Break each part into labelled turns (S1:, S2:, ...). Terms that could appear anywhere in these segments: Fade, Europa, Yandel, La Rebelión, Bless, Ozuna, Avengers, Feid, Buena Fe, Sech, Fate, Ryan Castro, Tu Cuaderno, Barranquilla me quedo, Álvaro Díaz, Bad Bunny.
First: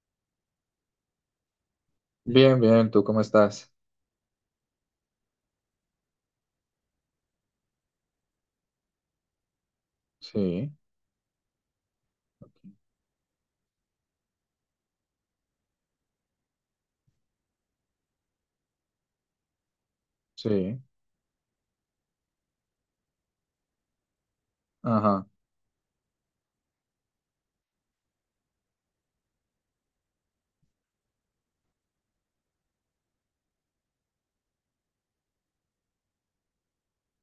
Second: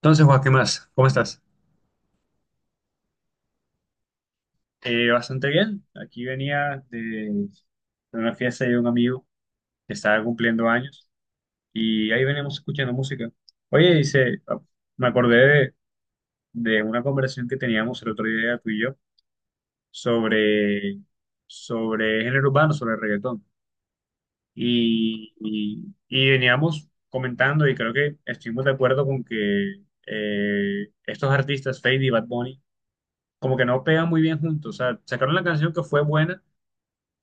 S1: Entonces, Juan, ¿qué más? ¿Cómo estás?
S2: Bien, bien, ¿tú cómo estás?
S1: Bastante bien. Aquí venía de una fiesta de un amigo que estaba cumpliendo
S2: Sí,
S1: años y ahí veníamos escuchando música. Oye, dice, me acordé de una conversación que teníamos el otro día tú y yo
S2: sí,
S1: sobre, sobre género urbano, sobre reggaetón.
S2: ajá,
S1: Y veníamos comentando y creo que estuvimos de acuerdo con que estos artistas, Feid y Bad Bunny, como que no pegan muy bien juntos. O sea, sacaron la canción que fue buena,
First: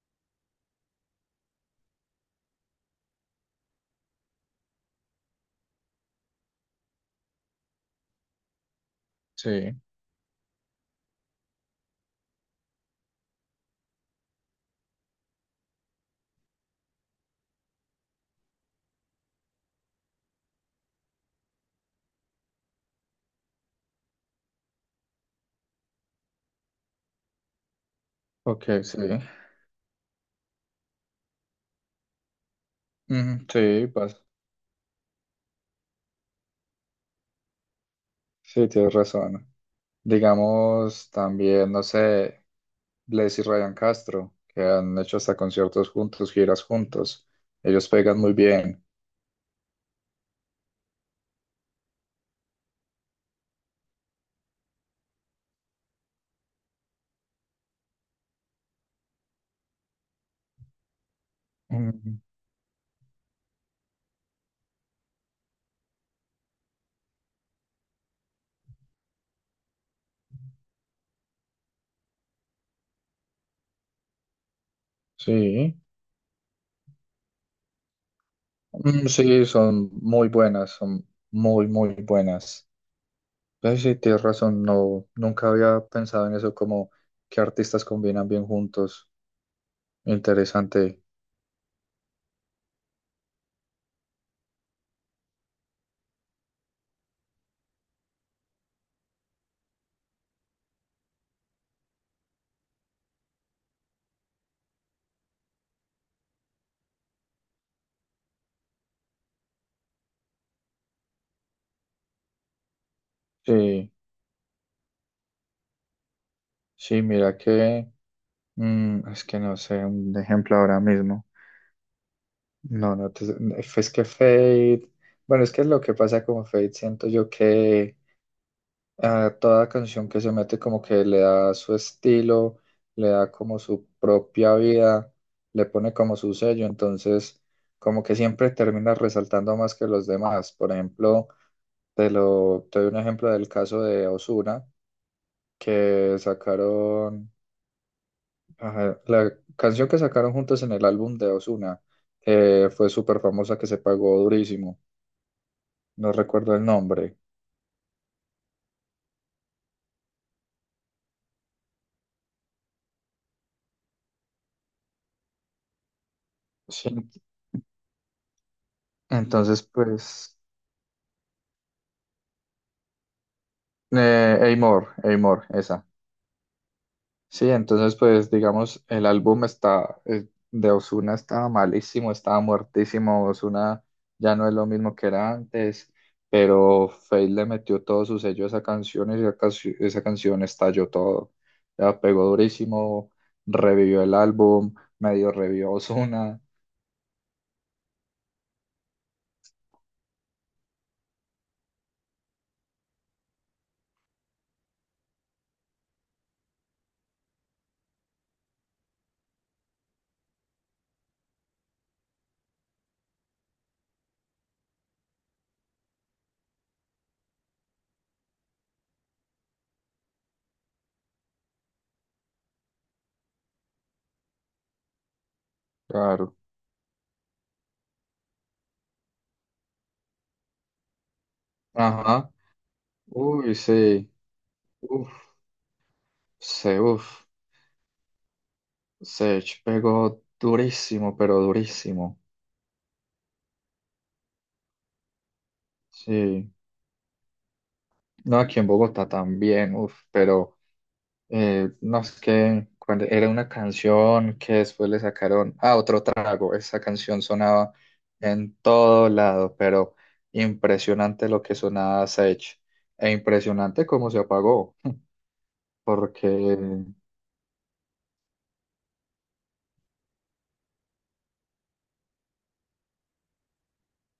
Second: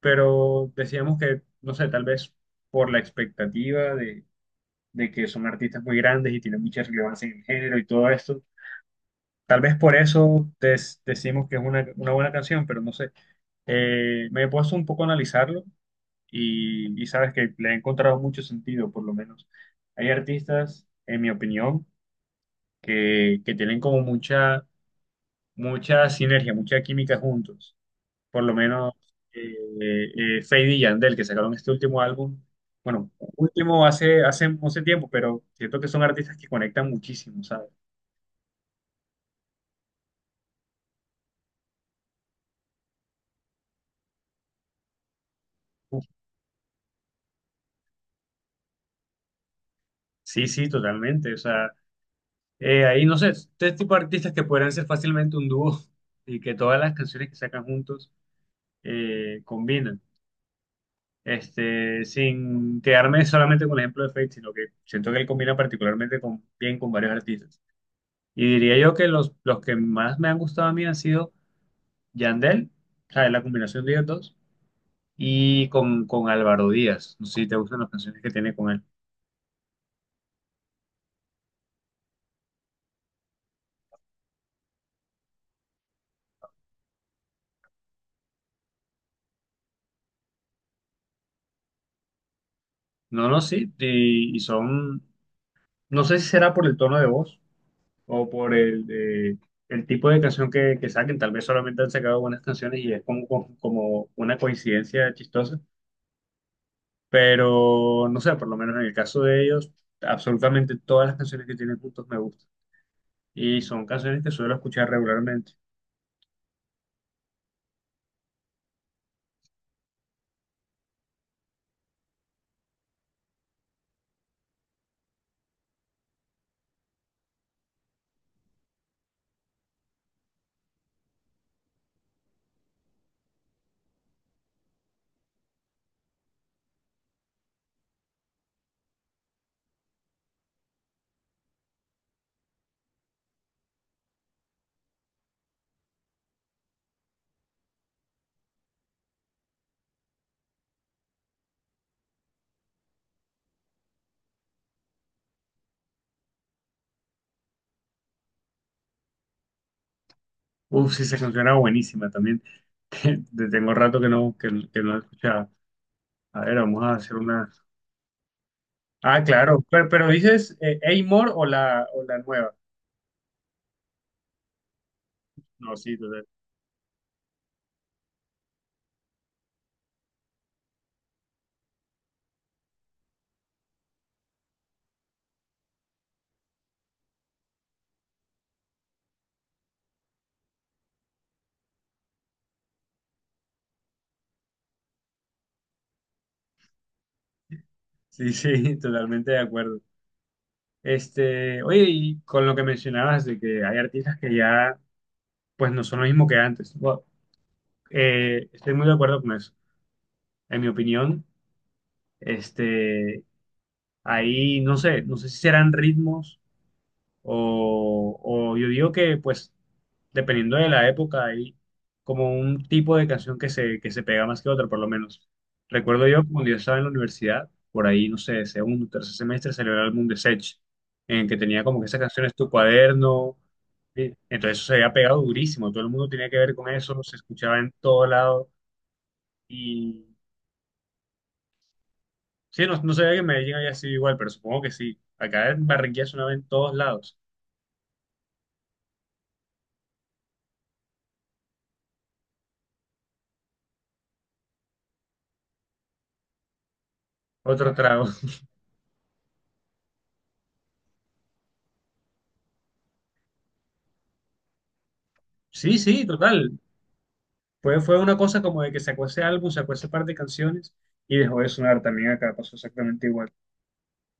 S1: pero decíamos que, no sé, tal vez por la expectativa de, que son artistas muy grandes y tienen mucha relevancia en el género y todo esto, tal vez
S2: sí,
S1: por eso decimos que es una buena canción, pero no sé. Me he puesto un poco a analizarlo y sabes que le he encontrado mucho sentido, por lo menos. Hay artistas, en mi opinión, que tienen como mucha sinergia, mucha química juntos, por lo
S2: ok,
S1: menos
S2: sí.
S1: eh, Feid y Yandel, que sacaron este último álbum. Bueno,
S2: Ujú,
S1: último
S2: sí, pues,
S1: hace tiempo, pero siento que son artistas que conectan muchísimo, ¿sabes?
S2: sí, tienes razón. Digamos, también, no sé, Bless y Ryan Castro, que han hecho hasta conciertos
S1: Uf,
S2: juntos, giras juntos. Ellos pegan muy bien.
S1: sí, sí, totalmente. O sea, ahí no sé, este tipo de artistas que podrían ser fácilmente un dúo y que todas las canciones que sacan juntos combinan. Este,
S2: Mm,
S1: sin quedarme solamente con el ejemplo de Feid, sino que siento que él combina particularmente con, bien con varios artistas. Y diría yo que los que más me han gustado a mí han sido Yandel, o sea, es la combinación de ellos dos, y
S2: sí.
S1: con Álvaro Díaz. No sé si te gustan las canciones que tiene con él.
S2: Mm, sí, son muy buenas, son muy, muy buenas. Pues sí, tienes razón, nunca había pensado en eso, como qué artistas combinan bien juntos. Interesante.
S1: No, no, sí, y son, no sé si será por el tono de voz o por el tipo de canción que saquen. Tal vez solamente han sacado buenas canciones y es como una coincidencia chistosa, pero no sé, por lo menos en el caso de ellos, absolutamente todas las canciones que tienen juntos me gustan. Y son
S2: Sí,
S1: canciones que suelo escuchar regularmente.
S2: sí, mira que es que no sé un ejemplo ahora mismo. No, no, te- Es que Fade, bueno, es que es lo que pasa con Fade, siento yo que a toda canción que se mete como que le da su estilo, le da como su propia vida, le pone como su sello, entonces como que siempre termina resaltando más que los demás. Por ejemplo, te doy un ejemplo del caso de Ozuna, que sacaron, ajá, la canción que sacaron juntos en el álbum de Ozuna, que fue súper famosa, que se pagó durísimo, no recuerdo el nombre.
S1: Uf, sí, esa canción era buenísima también. Te- te Tengo rato que no, que no la escuchaba. A ver, vamos
S2: Sí.
S1: a hacer una. Ah,
S2: Entonces,
S1: claro. Pero
S2: pues,
S1: dices Amor o la, nueva.
S2: Amor, Amor,
S1: No,
S2: esa.
S1: sí, total.
S2: Sí, entonces pues digamos, el álbum está, de Ozuna estaba malísimo, estaba muertísimo. Ozuna ya no es lo mismo que era antes, pero Feid le metió todo su sello a esa canción y esa canción estalló todo, ya pegó durísimo, revivió el álbum, medio revivió a Ozuna,
S1: Sí, sí, totalmente de acuerdo. Este, oye, y con lo que mencionabas de que hay artistas que ya, pues no son lo mismo que antes. Bueno, estoy muy de acuerdo con eso. En mi opinión, este, ahí, no sé si serán ritmos. O yo digo que, pues, dependiendo de la época, hay como un tipo de canción que se pega más que otra, por lo menos. Recuerdo yo
S2: claro,
S1: cuando yo estaba en la universidad, por ahí, no sé, segundo, tercer semestre, salió el álbum de Sech, en que tenía como que esas
S2: ajá,
S1: canciones, Tu Cuaderno.
S2: uy, sí,
S1: Sí. Entonces eso se había
S2: uff,
S1: pegado durísimo, todo el mundo tenía que ver con
S2: se,
S1: eso, se
S2: uff,
S1: escuchaba en todo lado
S2: Sech
S1: y
S2: pegó durísimo, pero durísimo,
S1: sí, no sabía que en Medellín había sido igual, pero supongo que sí. Acá en Barranquilla sonaba en
S2: sí.
S1: todos lados.
S2: No, aquí en Bogotá también, uf, pero no, es que cuando era una canción que después le sacaron, ah, otro trago, esa canción sonaba
S1: Otro trago.
S2: en todo lado, pero impresionante lo que sonaba Sech e impresionante cómo se apagó,
S1: Sí, sí,
S2: porque
S1: total. Fue una cosa como de que sacó ese álbum, sacó ese par de canciones y dejó de sonar también acá, pasó exactamente igual.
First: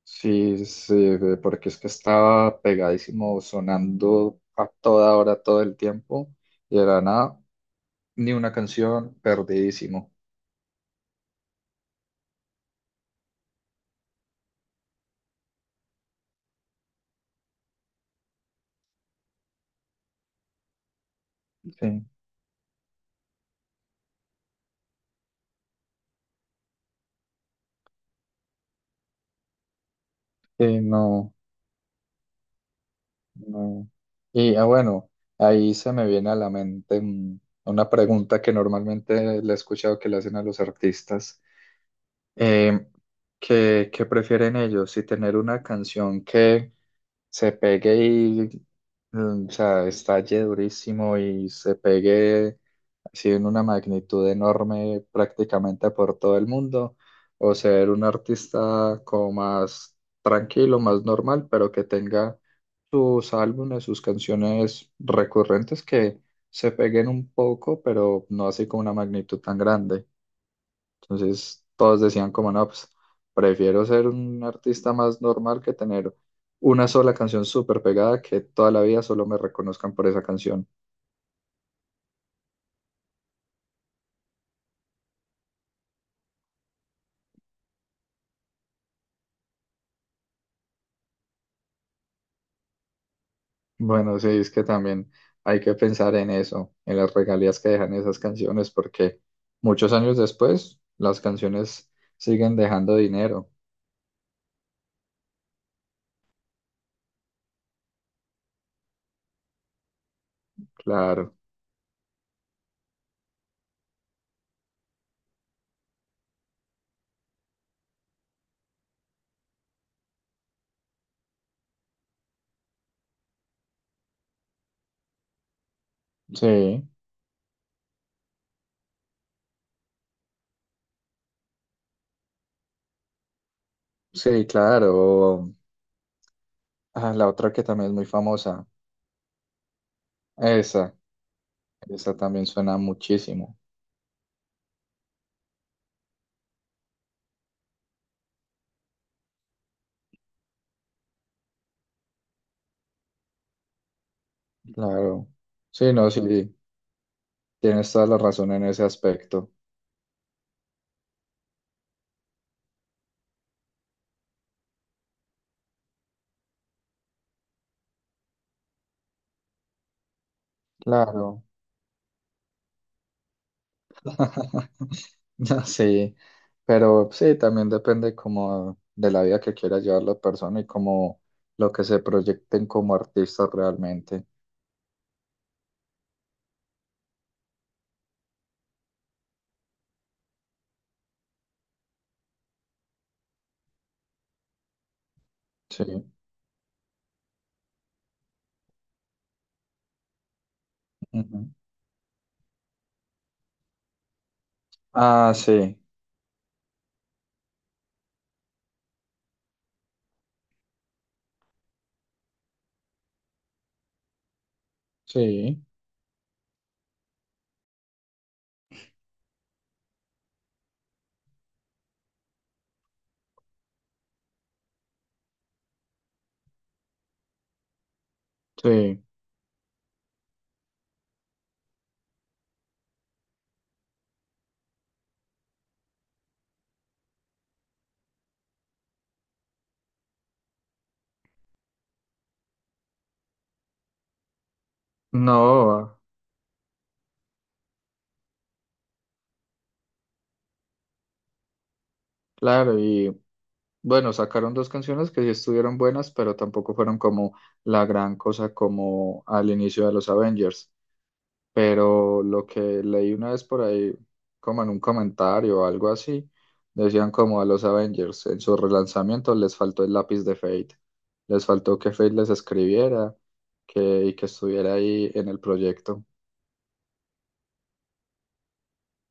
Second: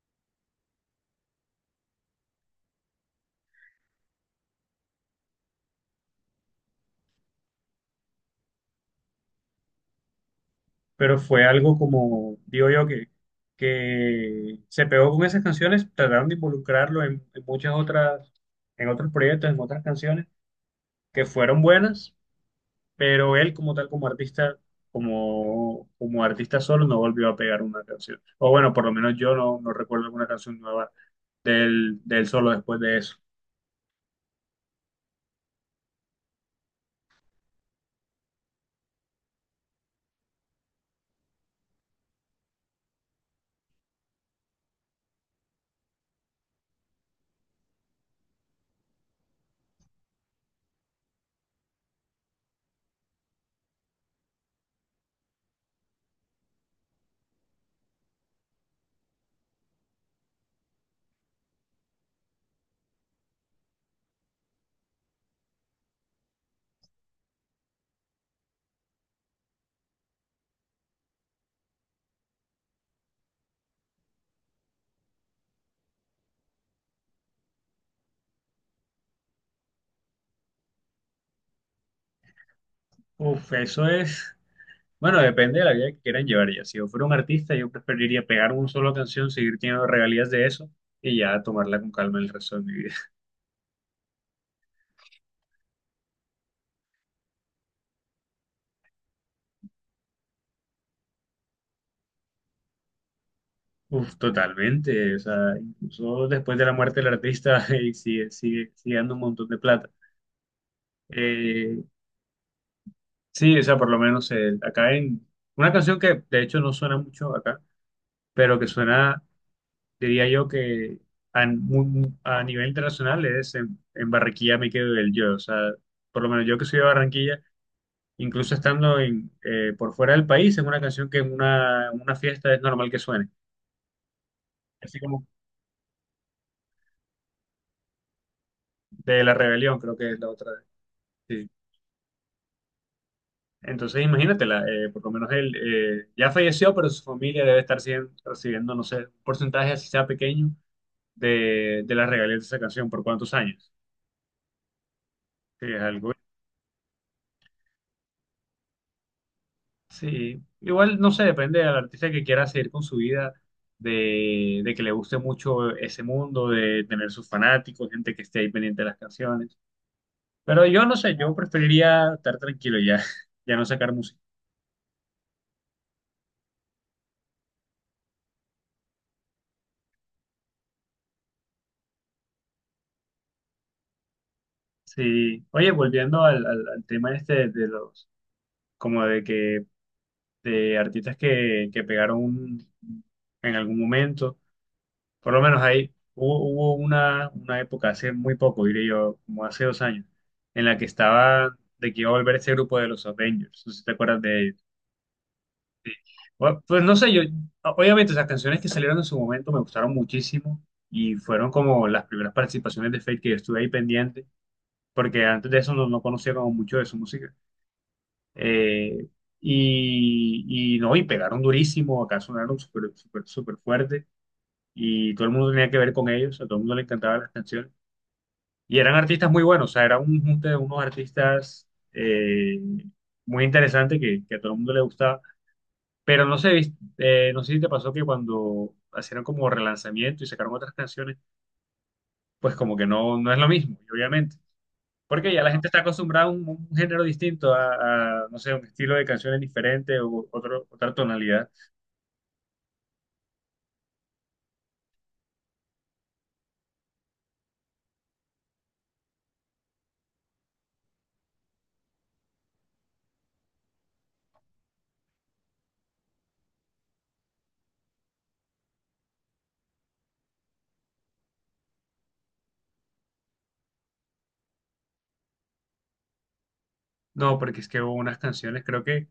S2: sí, sí, porque es que estaba pegadísimo sonando a toda hora, todo el tiempo, y era nada, ni una canción, perdidísimo.
S1: Pero fue algo como, digo yo, que se pegó con esas canciones, trataron de involucrarlo en, muchas otras, en otros proyectos, en otras canciones que fueron
S2: Sí,
S1: buenas, pero él como tal, como artista, como artista solo, no volvió a pegar una canción. O bueno, por lo menos yo no recuerdo alguna canción
S2: sí,
S1: nueva
S2: no.
S1: del, solo después de eso.
S2: No. Y ah, bueno, ahí se me viene a la mente, una pregunta que normalmente le he escuchado que le hacen a los artistas. Eh, ¿qué, qué prefieren ellos? Si tener una canción que se pegue y, mm, o sea, estalle durísimo y se pegue, sí, en una magnitud enorme prácticamente por todo el mundo, o ser un artista como más tranquilo, más normal, pero que tenga sus álbumes, sus canciones recurrentes que se peguen un poco, pero no así con una magnitud tan grande. Entonces todos decían como, no, pues prefiero ser un artista más normal que tener una sola canción súper pegada que toda la vida solo me reconozcan por esa canción.
S1: Uf, eso es. Bueno, depende de la vida que quieran llevar ya. Si yo fuera un artista, yo preferiría pegar una sola canción, seguir teniendo regalías de eso y ya tomarla con calma el resto de mi vida.
S2: Bueno, sí, es que también hay que pensar en eso, en las regalías que dejan esas canciones, porque muchos años después las canciones siguen dejando dinero.
S1: Uf, totalmente. O sea, incluso después de la muerte del artista y sigue dando un montón de plata.
S2: Claro,
S1: Eh, sí, o sea, por lo menos acá en una canción que de hecho no suena mucho acá, pero que suena, diría yo que a nivel internacional es en, Barranquilla me quedo del yo. O sea, por lo menos yo que soy de
S2: sí,
S1: Barranquilla incluso estando en, por fuera del país, es una canción que en en una fiesta es normal que suene.
S2: sí,
S1: Así como
S2: claro. Ah, la otra que también es muy famosa,
S1: de La Rebelión, creo que es la otra.
S2: esa,
S1: Sí.
S2: esa también suena muchísimo.
S1: Entonces, imagínatela, por lo menos él ya falleció, pero su familia debe estar recibiendo, no sé, un porcentaje, así sea pequeño, de, las regalías de esa canción, por cuántos años.
S2: Claro,
S1: Sí, es
S2: sí, no,
S1: algo.
S2: sí, tienes toda la razón en ese aspecto.
S1: Sí, igual no sé, depende del artista que quiera seguir con su vida, de, que le guste mucho ese mundo, de tener sus fanáticos, gente que esté ahí pendiente de las canciones. Pero yo no sé, yo
S2: Claro.
S1: preferiría estar tranquilo ya, ya no sacar música.
S2: Ya, sí, pero sí, también depende como de la vida que quiera llevar la persona y como lo que se proyecten como artistas realmente.
S1: Sí, oye, volviendo al tema este de los, como de que, de artistas que pegaron en algún momento, por lo menos
S2: Sí.
S1: ahí hubo, una, época, hace muy poco, diré yo, como hace 2 años, en la que
S2: Ujú.
S1: estaba de que iba a volver ese grupo de los Avengers, no sé si te acuerdas de ellos.
S2: Ah, sí,
S1: Bueno, pues no sé, yo, obviamente, las canciones que salieron en su momento me gustaron muchísimo y fueron como las primeras participaciones de Fate que yo estuve ahí pendiente, porque antes de
S2: sí,
S1: eso no conocía como mucho de su música. Eh, y no, y pegaron durísimo, acá sonaron súper, súper, súper fuerte y todo el mundo tenía que ver con ellos, a todo el mundo le encantaban las canciones. Y eran
S2: sí.
S1: artistas muy buenos, o sea, era un junte de unos artistas muy interesantes que a todo el mundo le gustaba. Pero no sé, no sé si te pasó que cuando hicieron como relanzamiento y sacaron otras canciones, pues como que no es lo mismo, y obviamente. Porque ya la gente está
S2: No,
S1: acostumbrada a un género distinto, a, no sé, un estilo de canciones diferente o otra tonalidad.
S2: claro, y bueno, sacaron dos canciones que sí estuvieron buenas, pero tampoco fueron como la gran cosa como al inicio de los Avengers. Pero lo que leí una vez por ahí, como en un comentario o algo así, decían como a los Avengers, en sus relanzamientos les faltó el lápiz de Fate, les faltó que Fate les escribiera, y que estuviera ahí en el proyecto.
S1: No, porque es que hubo unas canciones, creo que,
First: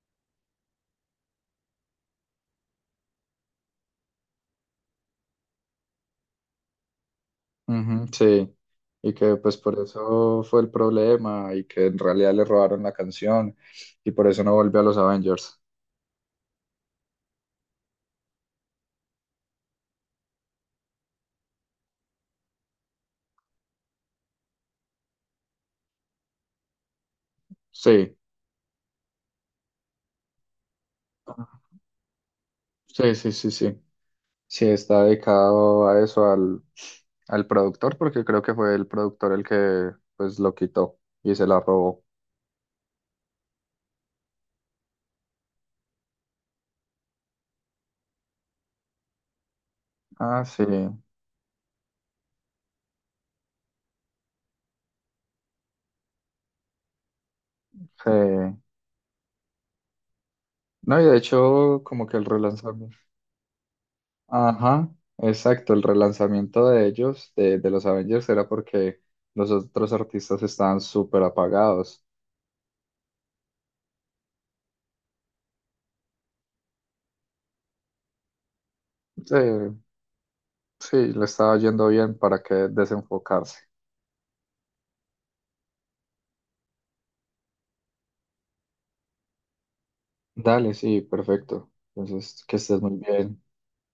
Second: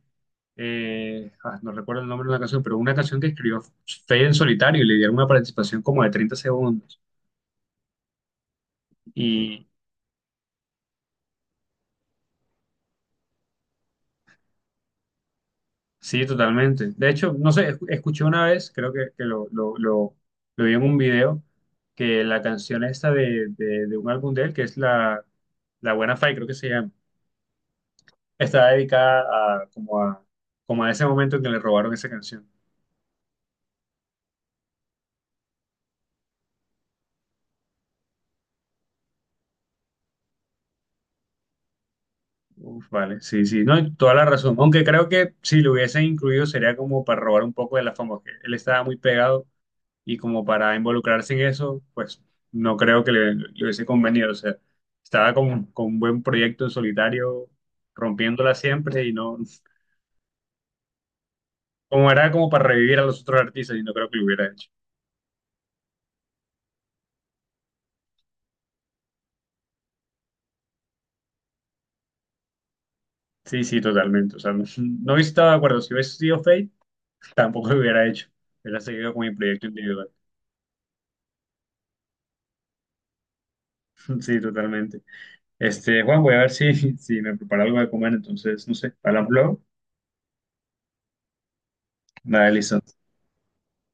S1: no recuerdo el nombre de una canción, pero una canción que escribió Fade en solitario y le dieron una participación como de 30 segundos.
S2: Ujú, sí, y que pues por eso fue el problema y que en realidad le robaron la canción y por eso no volvió a los Avengers.
S1: Sí, totalmente. De hecho, no sé, escuché una vez, creo que lo vi en un video, que la canción esta de, un álbum de él, que es la Buena Fe, creo que se llama,
S2: Sí,
S1: está dedicada a como a ese momento en que le robaron esa canción.
S2: sí, sí, sí, sí. Sí, está dedicado a eso, al productor, porque creo que fue el productor el que pues lo quitó y se la robó.
S1: Uf, vale, sí, sí, no, y toda la razón. Aunque creo que si lo hubiesen incluido sería como para robar un poco de la fama, que él estaba muy pegado y
S2: Ah,
S1: como
S2: sí,
S1: para involucrarse en eso, pues no creo que le hubiese convenido. O sea, estaba con un buen proyecto en solitario, rompiéndola
S2: sí.
S1: siempre y no,
S2: No, y de hecho, como
S1: como
S2: que el
S1: era como para revivir
S2: relanzamiento.
S1: a los otros artistas y no creo que lo hubiera hecho.
S2: Ajá, exacto, el relanzamiento de ellos, de los Avengers, era porque los otros artistas estaban súper apagados.
S1: Sí, sí, totalmente. O sea, no, no hubiese estado de acuerdo. Si hubiese sido Fate, tampoco lo hubiera hecho. Hubiera seguido con mi
S2: Sí,
S1: proyecto individual.
S2: sí, le estaba yendo bien para que desenfocarse.
S1: Sí, totalmente. Este, Juan, voy a ver si, si me preparo algo de comer. Entonces, no sé, hablamos luego.
S2: Dale, sí, perfecto. Entonces,
S1: Dale,
S2: que
S1: listo.
S2: estés muy bien.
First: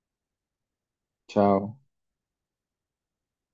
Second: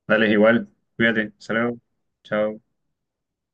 S1: Dale, igual. Cuídate. Hasta
S2: Chao.
S1: luego. Chao.